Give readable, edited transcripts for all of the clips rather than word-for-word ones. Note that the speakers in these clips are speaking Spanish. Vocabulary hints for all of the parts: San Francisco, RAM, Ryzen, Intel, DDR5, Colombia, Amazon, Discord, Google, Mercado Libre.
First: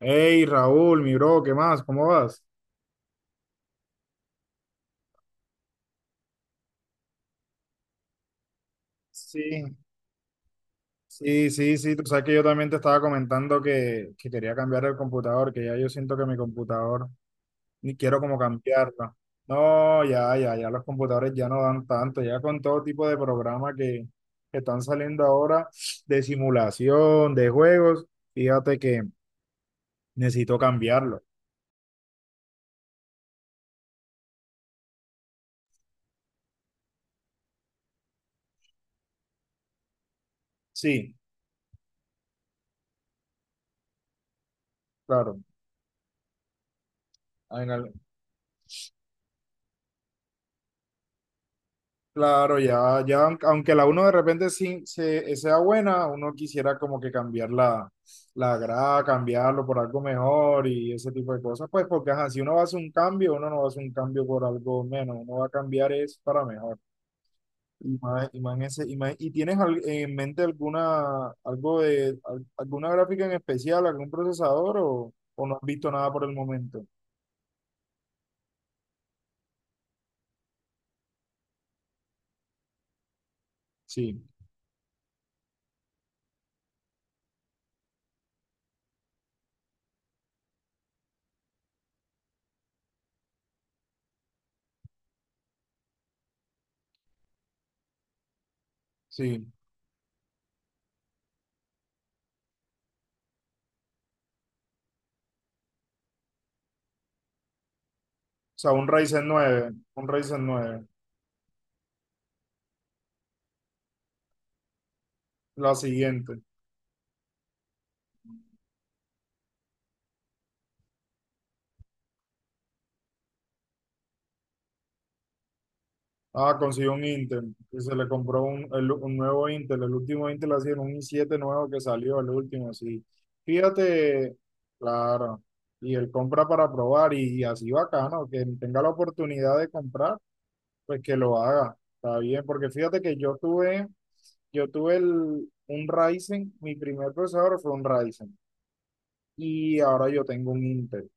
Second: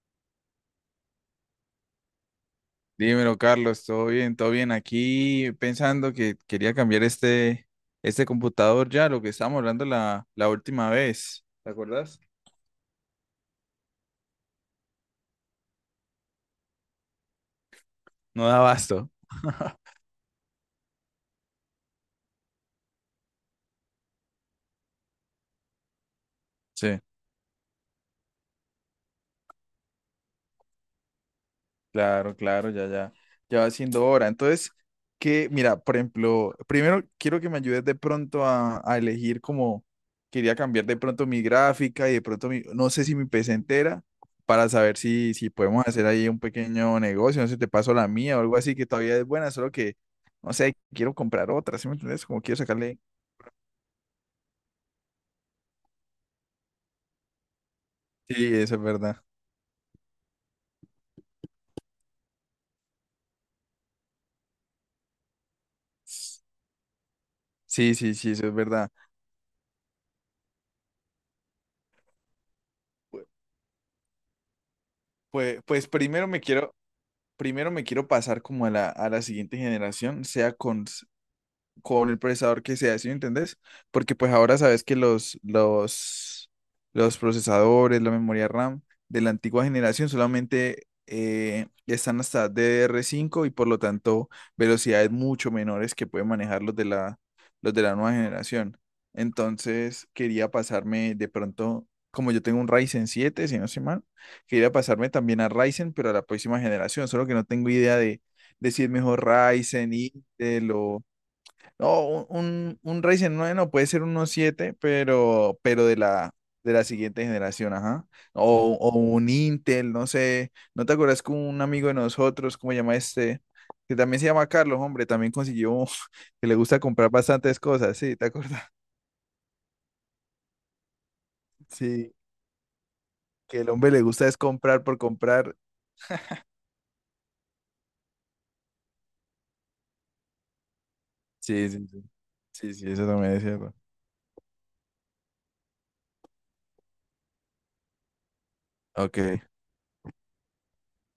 Hey Raúl, mi bro, ¿qué más? ¿Cómo vas? Dímelo, Carlos, ¿todo bien? ¿Todo bien? Aquí pensando que quería cambiar este computador ya, lo que Sí. estábamos hablando la última vez. Sí, ¿Te sí, sí, tú acuerdas? sabes que yo también te estaba comentando que quería cambiar el computador, que ya yo siento que mi computador ni quiero como No da abasto. cambiarlo. No, ya, ya, ya los computadores ya no dan tanto, ya con todo tipo de programas que están saliendo ahora de Sí. simulación, de juegos, fíjate que necesito cambiarlo. Claro, claro, ya, ya, ya va siendo hora. Entonces, que, mira, por ejemplo, primero quiero que me ayudes de pronto a elegir como quería cambiar de Sí, pronto mi gráfica y de pronto mi, no sé si mi PC entera, para saber si, claro. si podemos hacer ahí un pequeño negocio, no sé, te en al- paso la mía o algo así que todavía es buena, solo que, no sé, quiero comprar otra, ¿sí me entiendes? Como quiero Claro, sacarle. ya, ya, aunque la uno de repente sí, sea buena, uno quisiera como que cambiar la, Sí, la eso es grada, verdad. cambiarlo por algo mejor y ese tipo de cosas, pues porque ajá, si uno va a hacer un cambio, uno no va a hacer un cambio por algo menos, uno va a cambiar es para mejor. Sí, Y sí, más, sí, y eso es más en ese, verdad. y más- ¿y tienes en mente alguna, alguna gráfica en especial, algún procesador o no Pues, has pues visto nada por primero el me quiero, momento? primero me quiero pasar como a la siguiente generación, sea con el procesador que sea, ¿sí me entendés? Porque Sí, pues ahora sabes que los procesadores, la memoria RAM de la antigua generación solamente están hasta DDR5 y por lo tanto velocidades mucho menores que pueden manejar los de la nueva generación. sí. Entonces quería pasarme de pronto, como yo tengo un Ryzen 7, si no estoy mal, quería pasarme también a Ryzen, pero a la próxima generación, solo que no tengo idea de, O de sea, si un es mejor Ryzen nueve Ryzen, un Ryzen Intel nueve o no, un Ryzen 9 no puede ser uno 7 pero, la pero de la, siguiente. de la siguiente generación, ajá. O un Intel, no sé. ¿No te acuerdas que un amigo de nosotros, cómo se llama este? Que también se llama Carlos, hombre, también consiguió que le Ah, gusta consiguió un comprar Intel. bastantes Y se cosas, le sí, ¿te compró acuerdas? Un nuevo Intel. El último Intel ha sido un i7 nuevo que Sí, salió, el último, sí. que el hombre le Fíjate, gusta es comprar por claro. comprar. Y él compra para probar y, así bacano, que tenga la oportunidad de comprar, pues que lo Sí, haga. sí, sí. Está bien, porque Sí, sí, fíjate eso que también yo es cierto. tuve, yo tuve el, un Ryzen, mi primer procesador fue un Ryzen. Ok, Y ahora yo tengo un Intel.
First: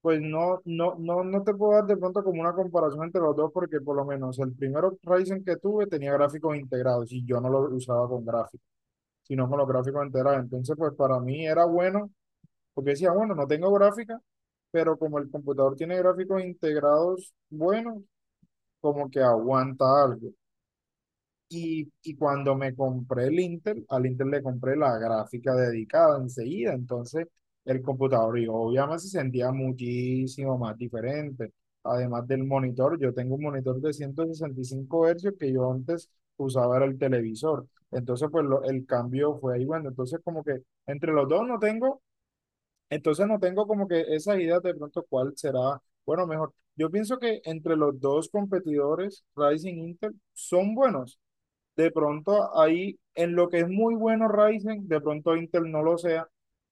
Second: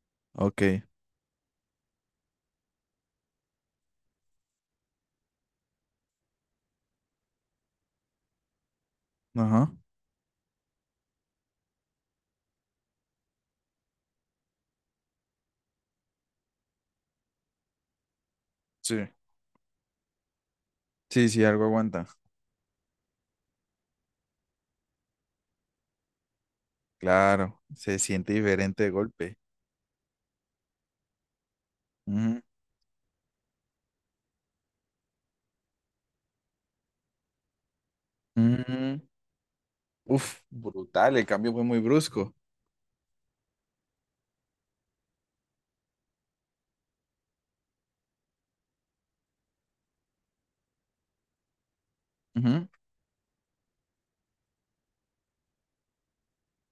Pues no, ok. no, no, no te puedo dar de pronto como una comparación entre los dos, porque por lo menos el primero Ryzen que tuve tenía gráficos integrados y yo no lo usaba con gráficos, sino con los Ajá. gráficos integrados. Entonces, pues para mí era bueno, porque decía, bueno, no tengo gráfica, pero como el computador tiene gráficos integrados buenos, Sí. como que aguanta algo. Sí, sí, algo Y, aguanta. y cuando me compré el Intel, al Intel le compré la gráfica dedicada enseguida, entonces Claro, el se siente computador y diferente de obviamente se golpe. sentía muchísimo más diferente. Además del monitor, yo tengo un monitor de 165 hercios que yo antes usaba era el televisor. Entonces, el Mm, cambio fue ahí, bueno, entonces uf, como que entre brutal, el los dos cambio no fue muy tengo, brusco. entonces no tengo como que esa idea de pronto cuál será, bueno, mejor. Yo pienso que entre los dos competidores, Ryzen e Intel, son buenos de pronto Ujú, ahí, en lo que es muy bueno Ryzen, de pronto Intel no lo sea.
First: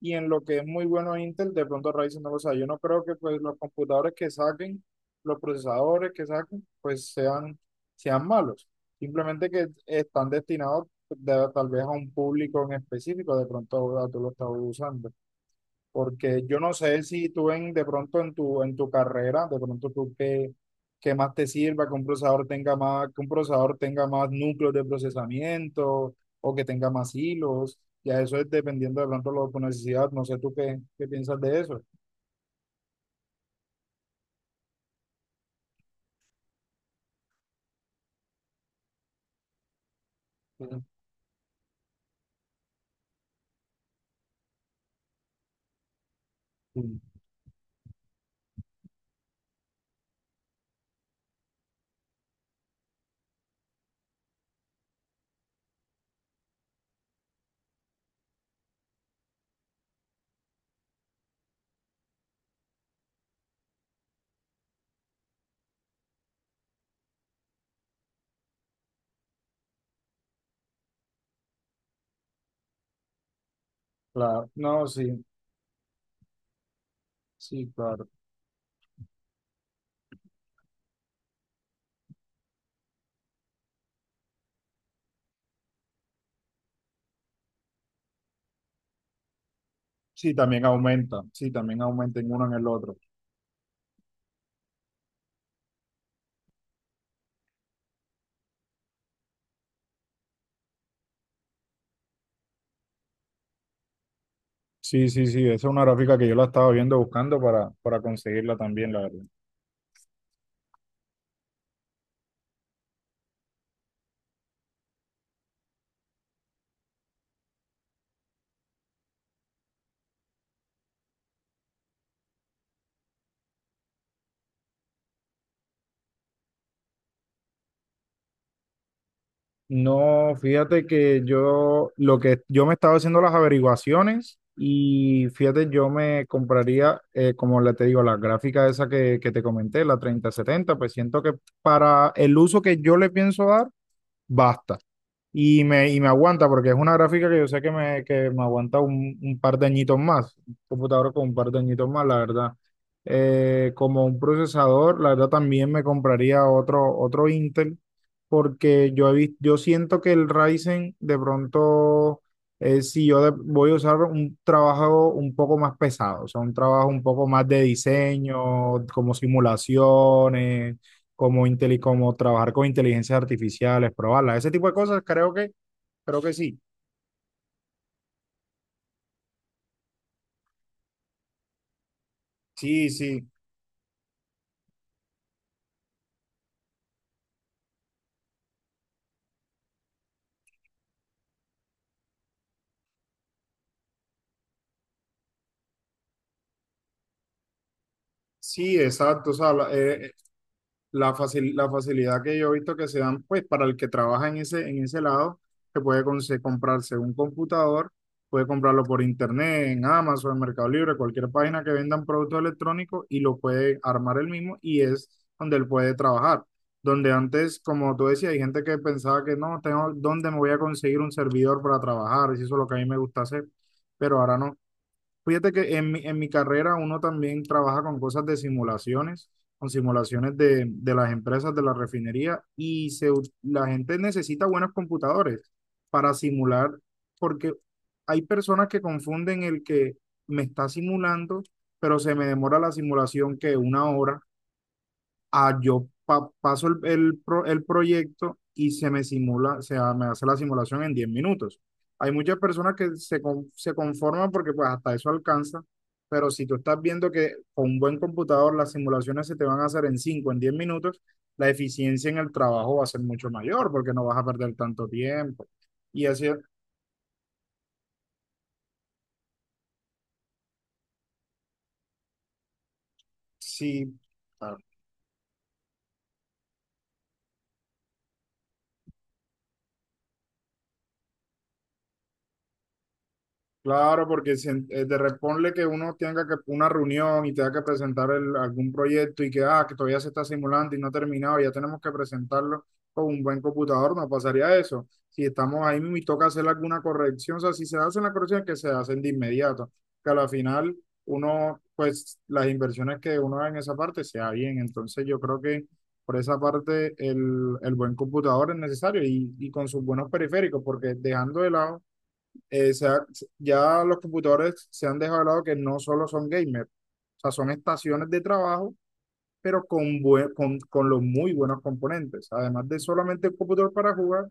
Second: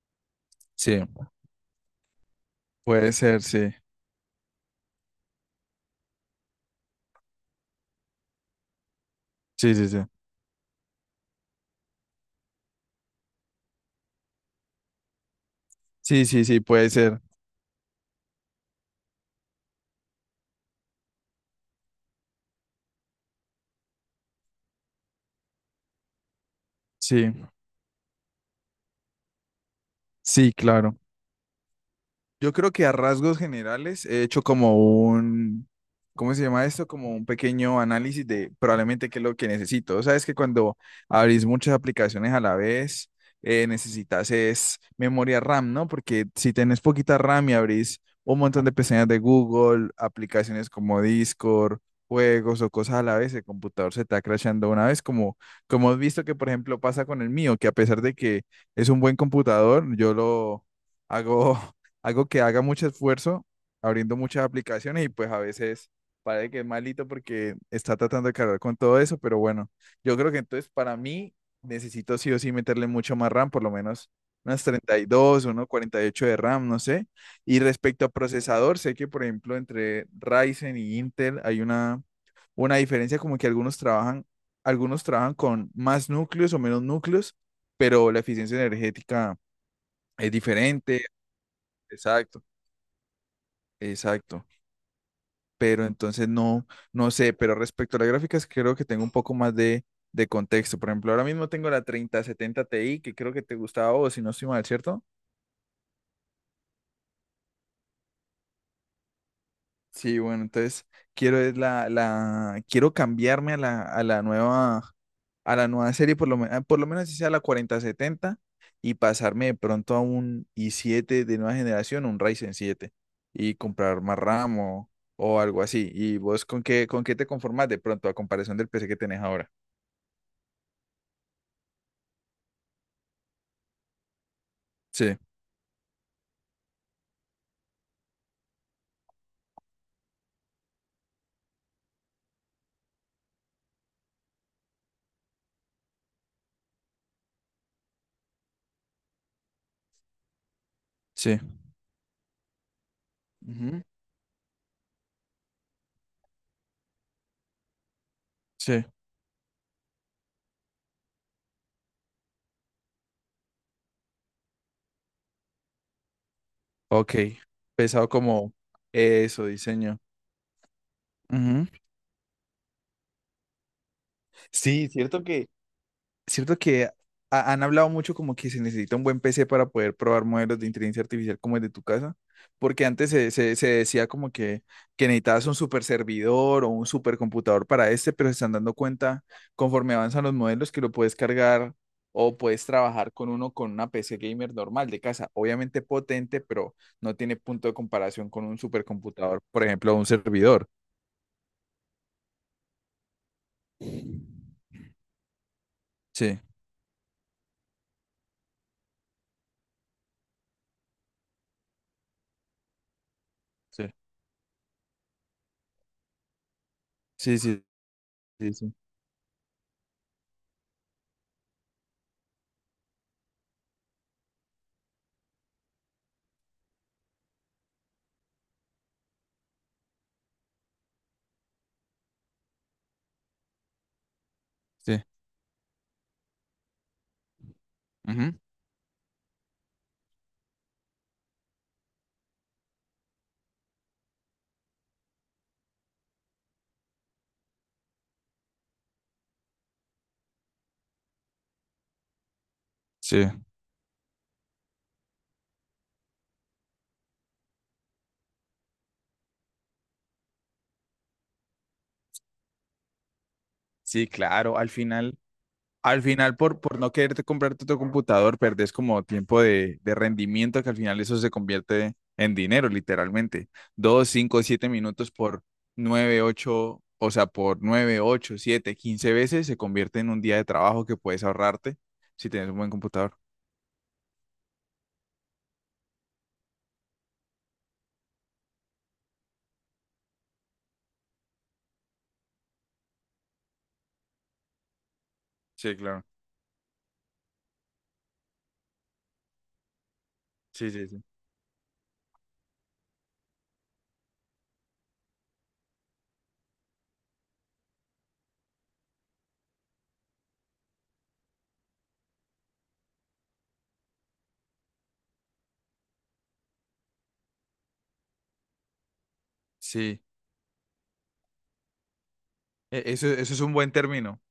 Y en lo que es muy sí, bueno Intel, de pronto Ryzen no lo sea. Yo no creo puede que pues ser, los sí. computadores que saquen, los procesadores que saquen, pues sean, sean malos. Simplemente que Sí, sí, sí. están destinados pues, tal vez a un público en específico, de pronto ahora tú lo estás usando. Sí, Porque sí, yo sí, no puede sé ser. si tú en, de pronto en tu carrera, de pronto tú qué, qué más te sirva, que un procesador tenga más, que un procesador tenga más núcleos de procesamiento o que tenga más Sí, hilos. Ya eso es dependiendo de pronto lo, tu necesidad. No sé tú sí, qué, claro. qué piensas de eso. Yo creo que a rasgos generales he hecho como un, ¿cómo se llama esto? Como un pequeño análisis de probablemente qué es lo que necesito. O sea, es que Sí, cuando abrís muchas aplicaciones a la vez, necesitas es memoria RAM, ¿no? Porque si tenés sí. poquita RAM y abrís un montón de pestañas de Google, aplicaciones como Discord, juegos o cosas a la vez, el computador se está crashando una vez, como, como has visto que, por ejemplo, pasa con el mío, que a pesar de que es un buen computador, yo lo hago algo que haga mucho esfuerzo abriendo muchas aplicaciones y pues a veces parece que es malito porque está tratando de cargar con todo eso, pero bueno, yo creo que entonces para mí necesito sí o sí meterle mucho más RAM, por lo menos Claro, unas no, sí, 32, unos 48 de RAM, no sé. Y sí, respecto claro. a procesador, sé que por ejemplo entre Ryzen y Intel hay una diferencia como que algunos trabajan con más núcleos o menos núcleos, pero la eficiencia energética es diferente. Sí, también aumenta en Exacto, uno en el otro. exacto. Pero entonces no, no sé, pero respecto a las gráficas creo que tengo un poco más de contexto. Por ejemplo, ahora mismo tengo la 3070 Ti, que creo que te gustaba a vos si no estoy mal, ¿cierto? Sí, sí, sí, esa es una gráfica que yo la estaba viendo buscando para conseguirla también, la verdad. Sí, bueno, entonces quiero es quiero cambiarme a la nueva, a la nueva serie, por lo menos si sea la 4070 y pasarme de pronto a un i7 de nueva generación, un Ryzen 7 y comprar más RAM o algo así. ¿Y vos con qué te conformas de pronto a comparación del PC que tenés ahora? No, fíjate que yo lo que yo me estaba haciendo las averiguaciones Sí. y fíjate, yo me compraría, como le te digo, la gráfica esa que te comenté, la 3070 pues siento que para el uso que yo le pienso dar, basta. Y me aguanta porque es una gráfica que yo sé que me, aguanta un par de añitos más, un computador con un Sí, par de añitos más, la verdad. Ujú, Como un procesador, la verdad también me compraría otro, otro Intel sí, porque yo, yo siento que el Ryzen de pronto, si yo voy a usar un trabajo un poco más pesado, o sea, un trabajo un ok. poco más de Pesado como diseño, como eso, diseño. simulaciones como, Ujú. Como trabajar con inteligencias artificiales, probarlas, ese tipo de Sí, cosas, cierto. creo que, Cierto sí. que han hablado mucho como que se necesita un buen PC para poder probar modelos de inteligencia artificial como el de tu casa, porque Sí, antes sí, se, se decía como que necesitabas un super servidor o un super computador para este, pero se están dando cuenta conforme avanzan los modelos que lo puedes cargar o puedes trabajar con uno con una PC gamer normal de casa, obviamente potente, pero no tiene punto de comparación con un sí, exacto. O supercomputador, sea, por ejemplo, un servidor. La facilidad que yo he visto que se dan, pues para el que trabaja en ese lado, que puede Sí, comprarse un computador, puede comprarlo por internet, en Amazon, en Mercado Libre, cualquier página que vendan productos electrónicos y lo puede sí, armar él mismo y es donde él puede trabajar. Donde sí, antes, sí, como tú decías, hay sí, gente sí. que pensaba que no, tengo, ¿dónde me voy a conseguir un servidor para trabajar? Y eso es lo que a mí me gusta hacer, pero ahora no. Fíjate que en en mi carrera uno también trabaja con cosas de simulaciones, con simulaciones de las empresas de la refinería y la gente necesita buenos Sí. computadores para simular, porque hay Ujú, personas que confunden el que me está simulando, pero se me demora la simulación que una hora. Yo paso el proyecto y se me simula, o sea, me hace la simulación en 10 minutos. Hay muchas personas que se, sí. con- se conforman porque pues hasta eso alcanza, pero si tú estás viendo que con un buen computador las simulaciones se te van a hacer en 5 en 10 minutos, la eficiencia en el trabajo va a ser mucho mayor porque no Sí, vas a perder claro, al tanto final, tiempo. al Y así, final por, por no quererte comprarte tu computador, perdés como tiempo de rendimiento que al final eso se convierte en dinero, literalmente. si Dos, cinco, siete minutos por nueve, ocho, o sea, por nueve, ocho, siete, quince veces se convierte en un día de trabajo que puedes ahorrarte si tienes un buen computador. claro, porque si de responde que uno tenga que una reunión y tenga que presentar algún proyecto y que, ah, que todavía se está simulando y no ha terminado, ya tenemos que presentarlo con un buen computador, no pasaría eso. Si estamos Sí, ahí mismo claro. y toca hacer alguna corrección, o sea, si se hacen las correcciones, que se hacen de inmediato, que a la Sí, final sí, sí. uno, pues las inversiones que uno haga en esa parte sea bien. Entonces yo creo que por esa parte el buen computador es necesario y con sus buenos periféricos, porque dejando de lado se ha ya los computadores se han dejado de lado que no solo son gamers, o sea, son estaciones de trabajo, pero con, Sí, bue- con, con los muy buenos componentes. Además de solamente eso el es un buen computador para término. jugar,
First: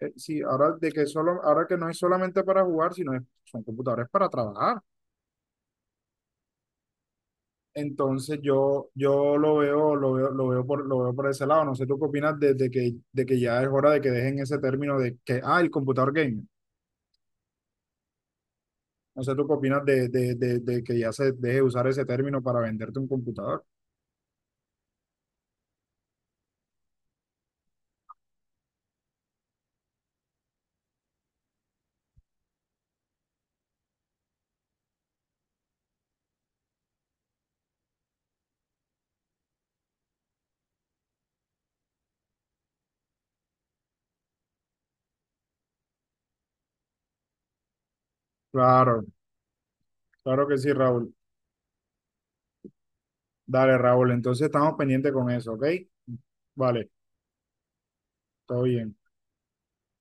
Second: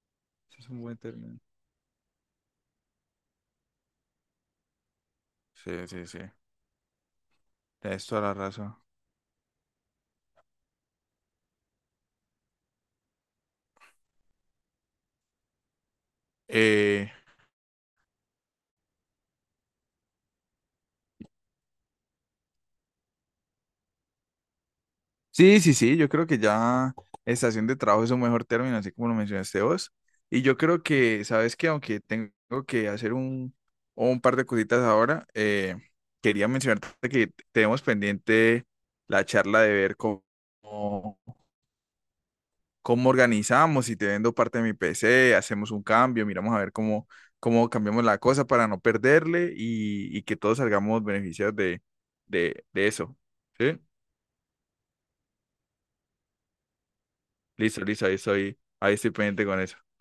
sí, Eso es un buen término. Ahora que no es solamente para jugar, son computadores para trabajar. Sí, sí, sí. Tienes toda la Entonces razón. yo lo veo, lo veo, lo veo por ese lado. No sé tú qué opinas de que ya es hora de que dejen ese término de que, ah, el computador gamer. No sé, ¿tú qué opinas de que ya se deje de usar ese término para venderte un computador? Sí, sí, sí, yo creo que ya estación de trabajo es un mejor término, así como lo mencionaste vos. Y yo creo que, sabes que aunque tengo que hacer un par de cositas ahora, quería mencionarte que tenemos pendiente la charla de ver cómo, cómo organizamos, si te vendo parte de mi PC, hacemos un cambio, miramos a ver cómo, cómo cambiamos la cosa para no Claro, perderle y que claro que todos sí, salgamos Raúl. beneficiados de, de eso. Dale, ¿Sí? Raúl. Entonces estamos pendientes con eso, ¿ok? Vale, Listo, listo, todo ahí bien. estoy pendiente con eso.